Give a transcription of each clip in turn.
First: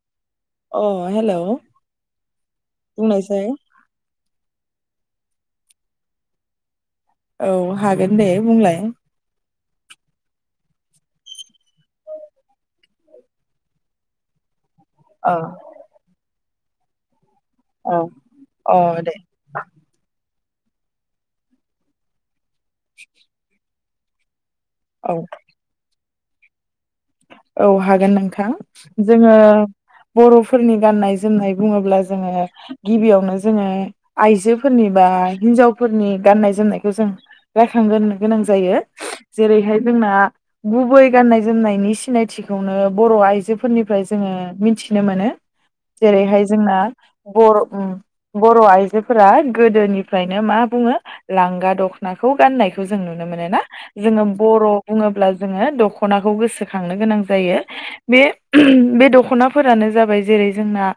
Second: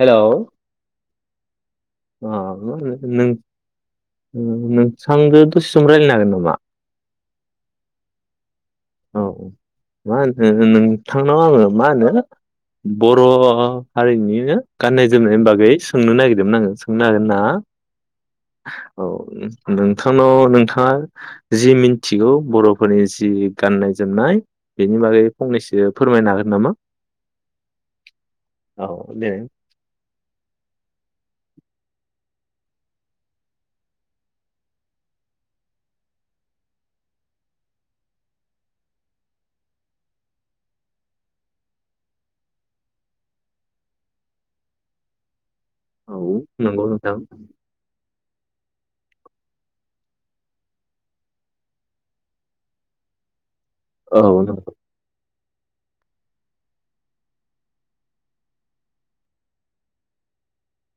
Hello अ हेल'। अ नों नों थांजों दसे सम रायलायनो हागोन नामा? औ हागोन दे बुंलाय। नामा औ मा होनो नोंथांनाव आङो मा होनो बर' हारिनिनो गाननाय अ जोमनायनि बागै सोंनो नागिरदोंमोन आङो। बुंनो हागोन ना? औ अ औ दे नोंथांनाव नोंथाङा जि मिनथिगौ बर'फोरनि जि गाननाय जोमनाय। बेनि औ बागै फंनैसो। फोरमायनो हागोन नामा? औ हागोन नोंथां औ जोङो देनाय बर'फोरनि गाननाय जोमनाय। बुङोब्ला जोङो गिबियावनो जोङो आइजोफोरनि बा हिनजावफोरनि गान्नाय जोमनायखौ जों रायखांग्रोनो गोनां जायो। जेरैहाय जोंना गुबै गाननाय जोमनायनि सिनाय थिखौनो बर' आइजोफोरनिफ्राय जोङो मिथिनो मोनो। औ जेरैहाय जोंना नंगौ नोंथां बर' ओम। बर' आइजोफोरा गोदोनिफ्रायनो मा बुङो लांगा दख'नाखौ गाननायखौ जों नुनो मोनो ना। औ जोङो बर' नंगौ बुङोब्ला। जोङो दख'नाखौ गोसोखांनो गोनां जा जायो बे बे दख'नाफोरानो जाबाय जेरै जोंना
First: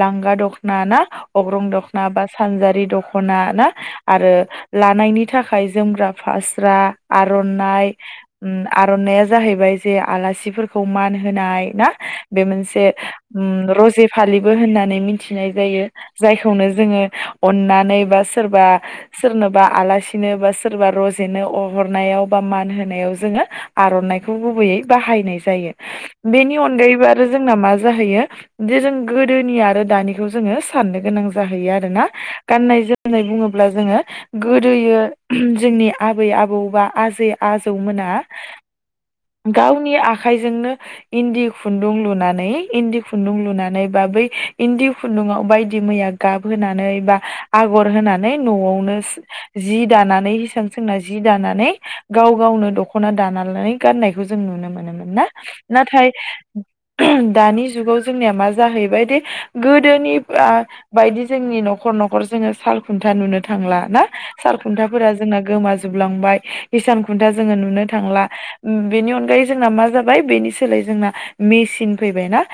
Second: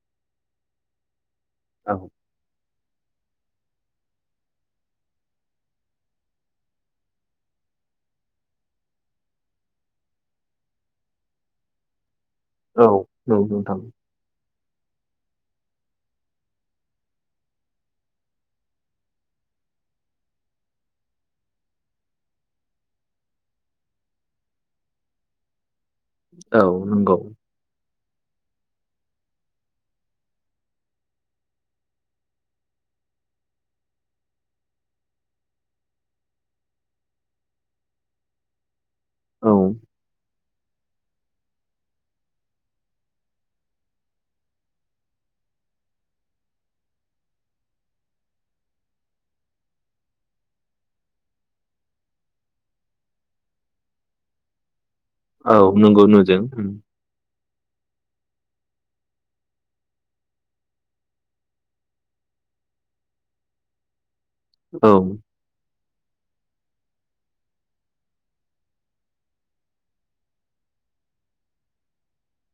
लांगा दख'ना ना। अग्रं औ दखना बा सानजारि। दख'ना ना आरो लानायनि थाखाय जोमग्रा फास्रा आर'नाय ओम आर'नाया जाहैबाय जे आलासि खौ मान होनाय ना। बे औ मोनसे ओ नंगौ नोंथां रजे फालि बो होननानै मिथिनाय जायो। जायखौनो जोङो अननानै बा सोरबा सोरनोबा आलासिनो बा सोरबा रजेनो अ हरनायाव बा मान होनायाव जोङो आर'नाइखौ गुबैयै बाहायनाय जा जायो। बेनि औ अनगायैबो नंगौ आरो जोंना मा। जाहैयो जे जों गोदोनि आरो दानिखौ जोङो साननो गोनां जाहैयो आरोना गाननाय जोमनाय बुङोब्ला जोङो गोदोयो जोंनि आबै आबौ बा आजै आजौमोना औ गावनि आ खाइजोंनो इन्दि खुन्दुं लुनानै इन्दि खुन्दुं लुनानै बा बै इन्दि खुन्दुंङाव बायदि मैया गाबहोनानै बा आगर होनानै न'वावनो जि दानानै हिसान सोंना जि दानानै गाव गावनो दख'ना दाना लानानै गाननायखौ जों नुनो मोनोमोन। ना औ नंगौ नाथाय नुदों उम, [unintelligible] दानि जुगाव जोंनिया मा जाहैबायदि गोदोनि आ बायदि जोंनि न'खर न'खर जोङो साल खुन्था नुनो थांला ना? औ सालखुन्थाफोरा जोंना गोमा जोबलांबाय हिसान खुन्था जोंङो नुनो थांला बेनि अनगायै जोंना मा। जाबाय बेनि सोलाय जोंना मेचिन फैबायना?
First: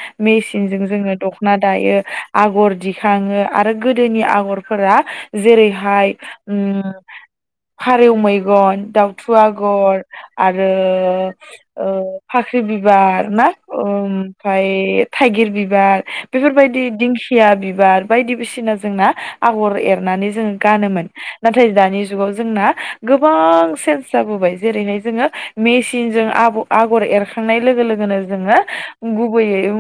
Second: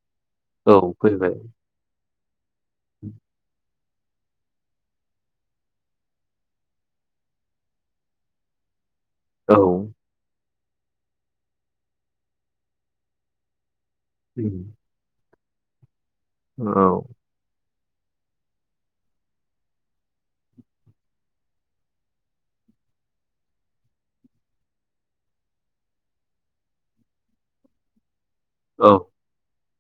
औ मेचिनजों जोङो फैबाय दख'ना दायो आगर दिखाङो आरो। गोदोनि आगरफोरा जेरैहाय उम फारेव मैगन दाउ। थु औ आगर। आरो ओ। फाख्रि बिबार ना? ओम फाय। थाइगिर बिबार औ बेफोरबायदि दिंखिया बिबार बायदि बिसिना जोंना आगर एरनानै जों गानोमोन नाथाय दानि जुगाव जोंना गोबां सेन्स जाबोबाय जेरैहाय जोंङो मेचिनजों आब आग गर एरखांनाय लोगो लोगोनो जोङो औ गुबैयै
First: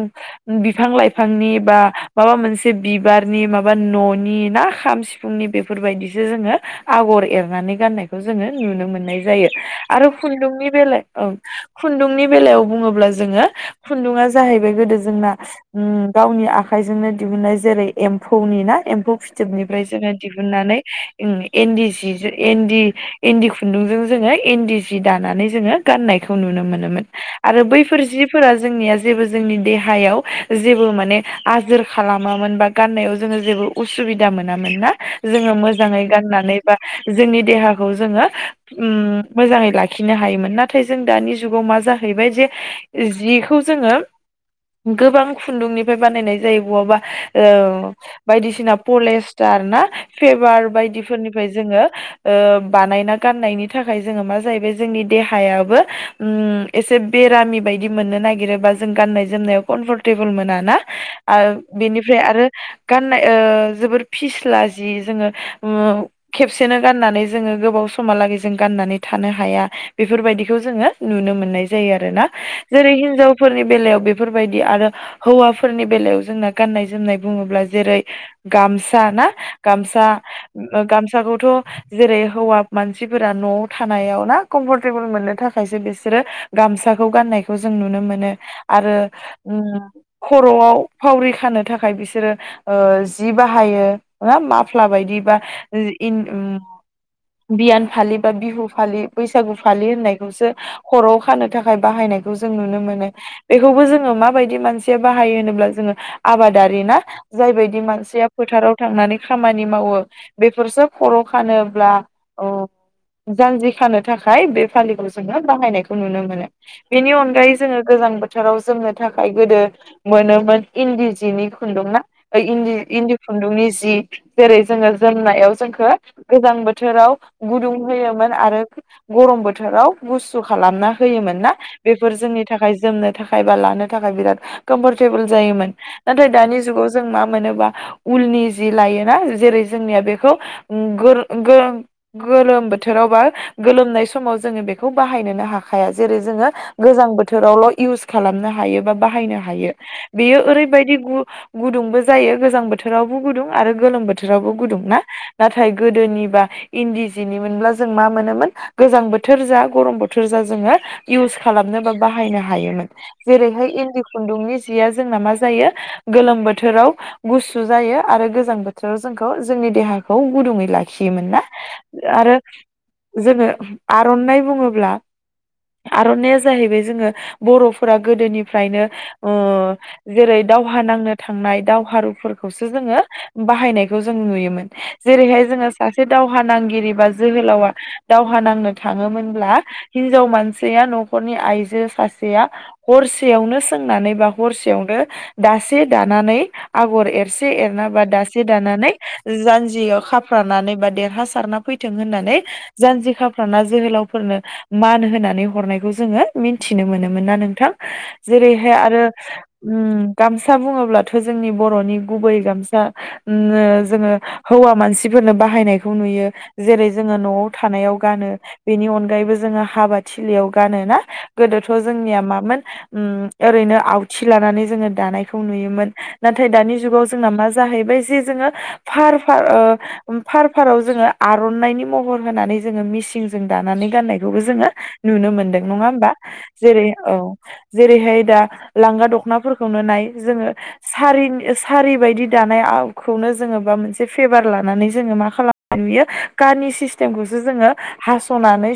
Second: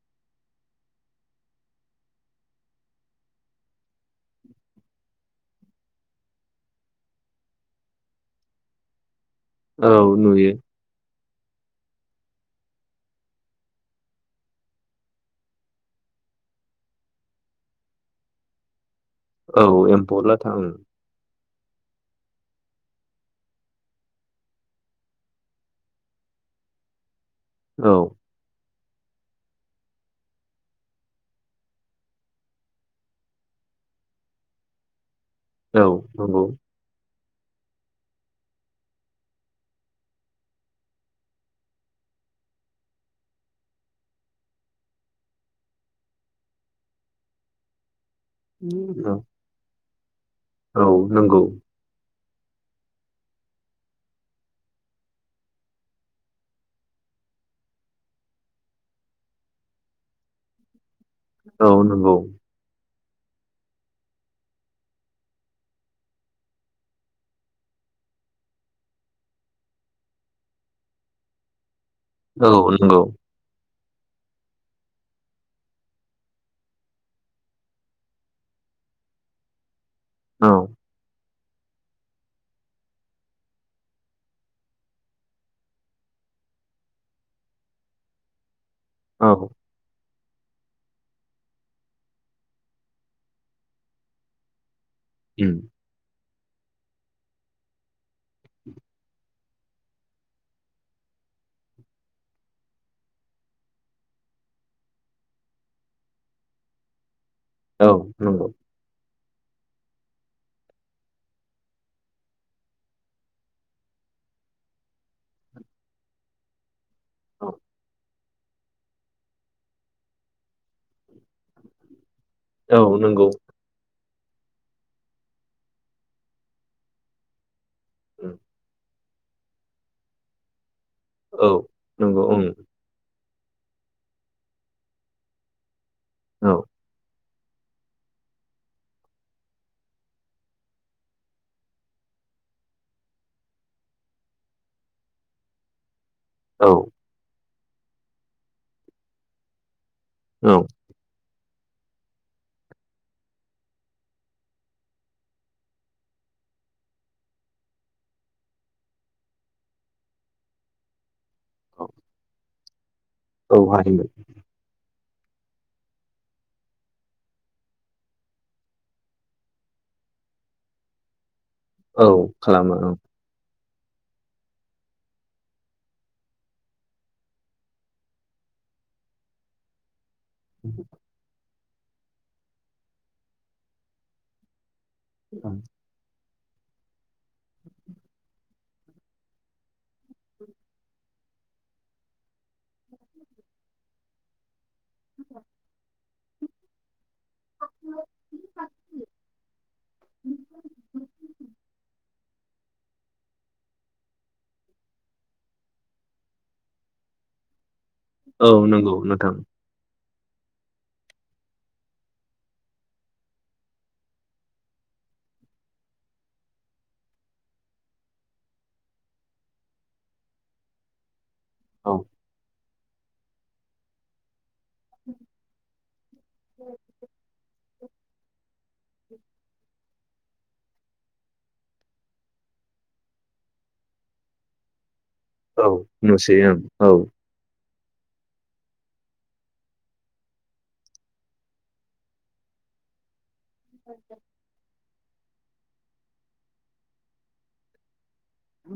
बिफां लाइफांनि बा माबा मोनसे बिबारनि माबा न'नि ना खाम सिफुंनि बेफोरबायदिसो जोङो आगर एरनानै गाननायखौ जोङो नुनो मोननाय जायो। औ आरो नुयो खुन्दुंनि बेला औ खुन्दुंनि बेलायाव बुङोब्ला जोङो खुन्दुङा जाहैबाय गोदो जोंना उम गावनि आखाइजोंनो दिहुननाय जेरै एम्फौनि ना एम्फौ औ फिथोबनिफ्राय जोङो एम्फौ लाथा ओं दिहुनन्नानै इन्दि सिजो इन्दि इन्दि खुन्दुंजों जोङो इन्दि सि दानानै जोङो गाननायखौ खौ नुनो मोनोमोन। आरो बैफोर औ जिफोरा जोंनिया जेबो जोंनि देहायाव जेबो माने आजोर खालामामोन बा गाननायाव जोङो जेबो उसुबिदा मोनामोन ना? जोङो औ मोजाङै नंगौ गाननानै बा जोंनि देहाखौ जोङो उम मोजाङै लाखिनो हायोमोन नाथाय जों दानि जुगाव मा जाहैबाय जे जिखौ जोङो गोबां खुन्दुंनिफ्राय बानायनाय जायो बहाबा ओ बायदिसिना पलेस्टार ना फेभार औ नंगौ बायदिफोरनिफ्राय जोङो ओ बानायना गाननायनि थाखाय जोङो मा जायो बे जोंनि देहायाबो ओम एसे बेरामि बायदि मोननो नागिरोबा जों गान्नाय जोमनायाव कम्फर्टेबोल मोना ना आ औ नंगौ बेनिफ्राय आरो गाननाय ओ जोबोर फिस्ला जि जोङो ओ खेबसेनो गाननानै जोङो गोबाव समहालागै जों गाननानै थानो हाया बेफोरबायदि खौ जोङो नुनो मोननाय ज जायो आरोना औ जेरै नंगौ हिनजावफोरनि बेलायाव बेफोरबायदि आरो हौवाफोरनि बेलायाव जोंना गाननाय जोमनाय बुङोब्ला जेरै गामसा ना गामस सा औ ओ गामसाखौ थ जेरै हौवा मानसिफोरा न'आव थानायाव ना कम्फर्टेबोल मोननो थाखायसो बिसोरो गामसाखौ गाननायखौ जों नुनो मोनो आरो औ ओम खर'आव फावरि खानो थाखाय बिसोरो ओ जि बाहायो ओ मा फ्ला बायदि बा उम जि इन उम बियान फालि बा बिहु फालि बैसागु फालि होननाय बे खौसो खरआव खानो थाखाय बाहायनायखौ जों नुनो मोनो बेखौबो जोङो माबायदि मानसिया बाहायो होनोब्ला जोङो आबादारि ना जायबायायदि औ मानसिया नंगौ फोथाराव थांनानै खामानि मावो बेफोरसो खर' खानोब्ला उम जान्जि खानो थाखाय बे फालिखौ ज जोंङो बाहायनायखौ नुनो मोनो बेनि अनगायै जोंङो गोजां बोथोर फोथाराव जोमनो थाखाय गोदो मोनोमोन इन्दि जिनि खुन्दुं ना फाय इन्दि औ इन्दि नंगौ खुन्दुंनि जि जेरै जोङो जोमनायाव जोंखो गोजां बोथोराव गुदुं होयोमान आरो गरम बोथोराव गुसु खालामना होयोमोन ना औ बेफोर नंगौ जोंनि ओं थाखाय जोमनो थाखाय बा लानो थाखाय बिराद कमफर्टेबोल जायोमोन। नाथाय दानि जुगाव जों मा मोनोबा उलनि जि लायोना जेरै जोंनिया बेखौ उ गोलो गोल गोलोम बोथोराव बा गोलोमनाय समाव जोङो बेख खौ बाहायनोनो हाखाया। जेरै जोङो औ गोजां बोथोरावल' इउस खालामनो हायो बा बाहायनो हायो। बेयो औ ओरैबायदि गु गुदुंबो जायो गोजां बोथोरावबो गुदुं आरो गोलोम बोथोरावबो गुदुं ना नाथाय गोदोनिबा इन्दि जिनि मोनब्ला जों मा मोनोमोन गोजां बोथोर जा गरम बोथोर जा जोङो इउस खालामनो औ बा बाहायनो हायोमोन। [inaudible] औ जेरैहाय इन्दि हायोमोन खुन्दुंनि जिया जोंना मा जायो गोलोम बोथोराव गुसु जायो आरो गोजां बोथोराव जोंखौ जोंनि देहाखौ गुदुङै लाखियोमोन ना? औ आरो खालामो जोङो आर'नाय बुङो ब्ला आर'नाया जाहैबाय जोङो बर'फोरा गोदोनिफ्रायनो ओ जेरै दावहा नांनो थांनाय दावहारुफोरखौसो जोङो बाहायनायखौ जों नुयोमोन। जेरैहाय औ जोङो सासे दाव दावहा नांगिरि बा जोहोलावा दावहा नांनो थाङोमोनब्ला हिनजाव मानसिया न'खरनि आइजो सासेया हरसेयावनो सोंनानै बा हरसेयावनो दासे दानानै आगर एरसे एरना बा दासे दानानै जान्जियाव खाफ्रानानै बा देरहासारना फैथों होननानै जान्जि खाफ्राना जोहोलावफोरनो मान होनानै हरनायखौ जोङो मिथिनो मोनोमोन ना नोंथां। औ जेरैहाय नंगौ आरो नोंथां उम। गामसा बुङोब्लाथ' जोंनि बर'नि गुबै गामसा उम जोङो हौवा मानसिफोरनो बाहायनायखौ नुयो जेरै जोङो न'आव थानायाव गानो बेनि अनगायैबो जोङो हाबा थिलियाव गानो ना। गोदोथ' औ जोंनिया मामोन उ ओरैनो आवथि लानानै जोङो दानायखौ नुयोमोन नाथाय दानि जुगाव जोंना मा जाहैबाय जे जोङो फार फार ओ फार फाराव जोङो आर'नाइनि महर होनानै जोङो मिसिनजों दानानै गाननाय बेखौबो जोङो नुनो मोनदों औ नङा होमबा नुसै ओं जेरै औ जेरैहाय दा लांगा दख'नाफोरखौनो नाय जोङो सारि सारि बायदि दानायखौनो माबा मोनसेे भेबार लानानै जोङो मा खालामनाय नुयो कानि सिस्टेमखौसो जोङो हासनानै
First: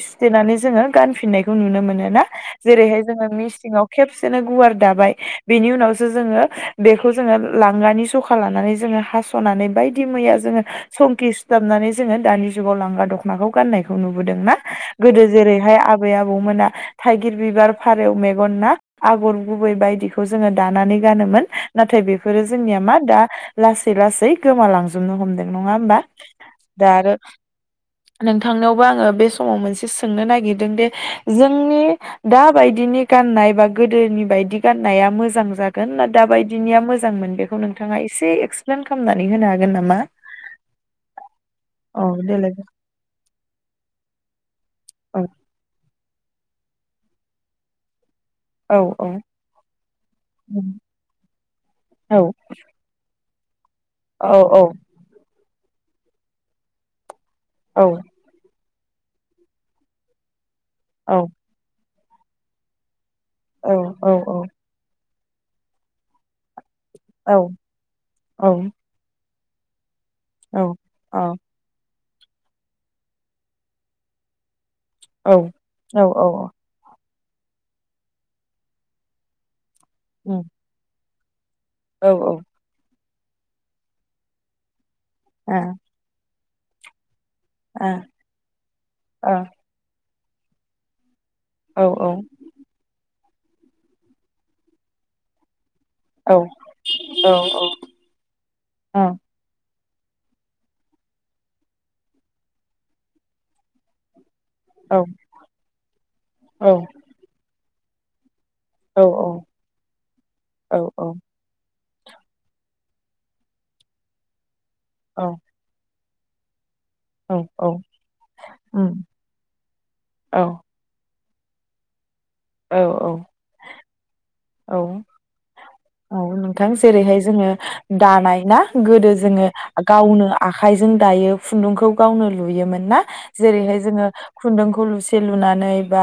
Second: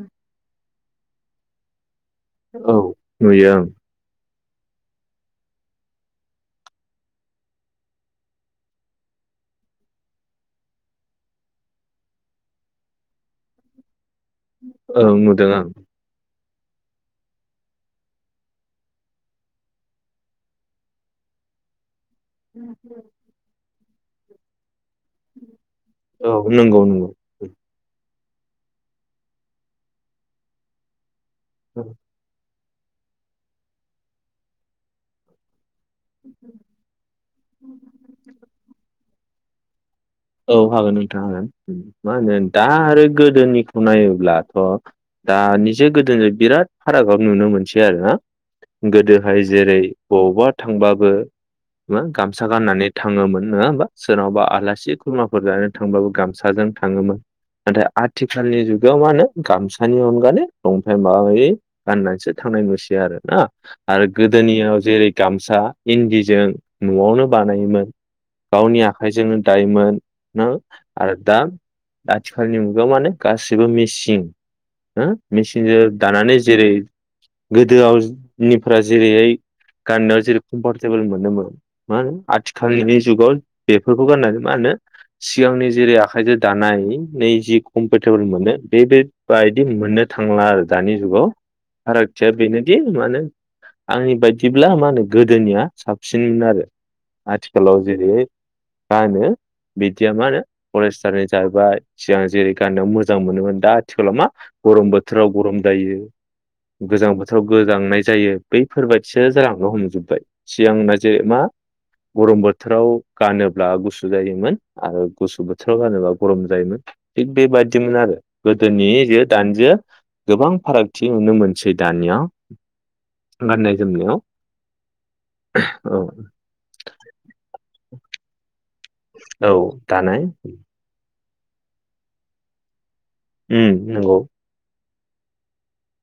जोङो गान फिननायखौ नुनो मोनो आरो ना औ जेरैहाय जोङो नुयो ओं मिसिनाव खेबसे नो गुवार दाबाय बेनि उनावसो जोङो बेखौ जोङो लांगानि जखा लानानै जोङो हास'नानै बायदि मैया जोङो संखि सुथाबनानै जोङो दानि जुगाव लांगा दख'नाखौ गाननायखौ नु बोदों ना ओं गोदो नुदों आं जेरैहाय आबै-आबौ मोना थाइगिर बिबार फारौ मेगन ना आगर गुबै बायदिखौ जोङो दानानै गानोमोन नाथाय बे फोरो जोंनिया मा दा ला सै लासै गोमालां जोबनो हमदों नङा होमबा औ नंगौ दा आरो नंगौ नोंथांनायावबो आङो बे समाव मोनसे सोंनो नागिरदों दे जोंनि दा बायदिनि गाननाय बा गोदोनि बायदि गाननाया मोजां जाग गोन ना दाबायदिनिया मोजांमोन बेखौ नोंथाङा एसे एक्सप्लेन खा खालामनानै होनो हागोन नामा औ हागोन नोंथां आंओ हागोन औ मा होनो देलाय दा आरो गोदोनिखौ नायोब्ला अ औ दा निजो गोदोनिद बिराद फारागआव नुनो मोनसै आरो ना औ औ गोदोहाय जेरै बबावबा थांबाबो मा औ गामसा गाननानै थाङोमोन नोंआ होमबा सोरनावबा औ आलासिख फोरा जानो थांबाबो गामसाजों थाङोमोन नाथाय औ आथिखालनि जुग बेयाव मा होनो गामसानि अनगाले संथायाइ औ माबायो गाननानैसो थांनाय नुसै आरो ना औ आरो औ गोदोनियाव जेरै गामसा इन्दिजों नआवनो बानायोमोन औ गावनि आखाइजोंनो डायोमोन न औ आरो दा आथिखालनि मुगायाव माने गासैबो मिसिं हो मेसिनजों औ औ दानानै जेरै गोदोआव शिप्रा जेरैयै गननायाव जेरै औ कमफरटेबोलमोन नोंगौ मा औ नो ओ आथिखालिनि बे जुगाव बेफोरखौ गाननानै मा होनो सिगांनि जेरै आखाइजों दा नाय नै जि कमफर्टेबोल मोनो बेबायदि मोननो थांला आरो दानि जुगाव ओ फारागथिया बेनोदि मानो आंनि बायदिब्ला मा होनो गोदोनिया ओ साबसिनमोन औ आरो आथिखालाव जेरै औ गानो बिदिया मा होनो पलेस्टारनि जाहैबाय सिगां जेरै गाननो मोजां मोनोमोन दा आथिखालाव मा गरम बोथोराव गरम दायो औ गोजां बोथोराव गो लांनाय जायो औ बैफोरबायदिसो जालांनो हमजोबबाय औ सिगांना जेरै मा गरम बोथोराव गानोब्ला गुसु सु जायोमोन आरो गुसु बोथोराव गानोबा गरम जायोमोन थिग औ औ बेबायदिमोन आरो गोदोनि उम जो दानिजो औ गोबां फारागथि नुनो मोनसै दानिया औ गाननाय जोमनायाव औ औ नोंथां जेरैहाय जोङो दानाय ना गोदो जोङो औ दानाय गावनो आखायजों दायो खुन्दुंखौ गावनो लुयोमोन ना उम जेरैहाय जोङो नंगौ खुन्दुंखौलु लुनानै बा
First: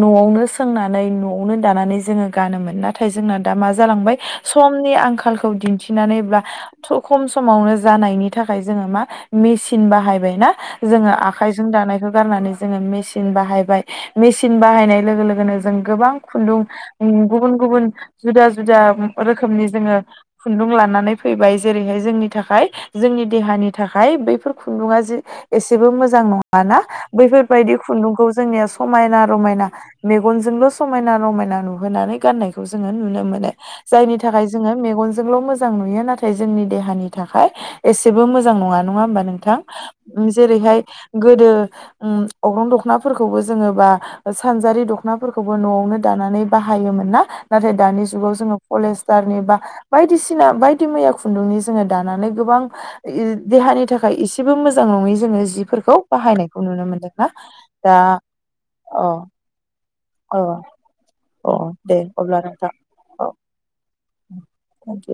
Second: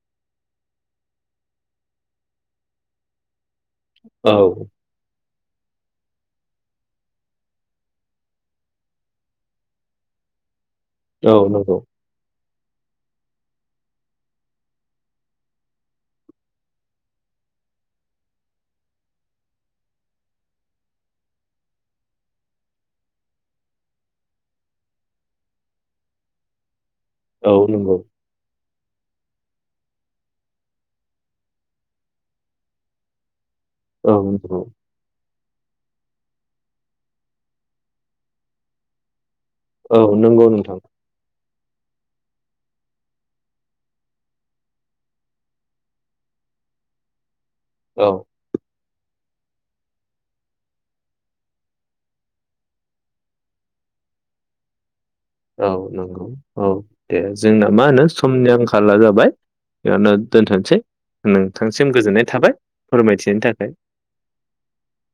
नआवनो सोंनानै नआवनो दानानै जोङो गानोमोन नाथाय जोंना दा मा जालांबाय औ समनि आंखाल खौ दिन्थिनानै बा थ खम समावनो जानायनि थाखाय जोङो मा मेचिन बाहायबाय ना जोङो औ आखाइजों नंगौ दानायखौ गारनानै जोङो मेचिन बाहायबाय मेचिन बाहायनाय लोगो लोगोनो जों गोबां खुन्दुं उम गुबुन गुबुन जुदा जुदा रोखोमनि जोङो खुन्दुं लानानै फैबाय जेरैहाय जोंनि थाखाय जोंनि देहानि थाखाय बैफोर खुन्दुंआ जि एसेबो मोजां नंङा ना औ बैफोरबायदि नंगौ खुन्दुंखौ जोंनिया समायना रमायना मेगनजोंल समायना रमायना नु होनानै गाननायखौ जोङो नुनो मोनो। जायनि औ थाखाय नंगौ जोङो मेगनजोंल मो जां नुयो नाथाय जोंनि देहानि थाखाय एसेबो मोजां नङा नङा होमबा नों थां औ नंगौ नोंथां जेरैहाय गोदो उम अग्रं दखनाफोरखौबो जोङो बा सानजारि दखनाफोरखौबो नआवनो दानानै बाहायोमोन ना नाथाय दानि औ जुगाव जोङो फलेस्टारनि बा बायदिसिना बायदि मैया खुन्दुंनि जोङो दानानै गोबां देहानि थाखाय एसेबो मोजां नङि औ नंगौ औ दे जोंना मा दा होनो समनि आंखाला अ जाबाय बेयावनो अ दोनथ'नोसै अ नोंथांसिम दे गोजोननाय अब्ला थाबाय नोंथां औ फोरमायथिनायनि थाखाय। Thank you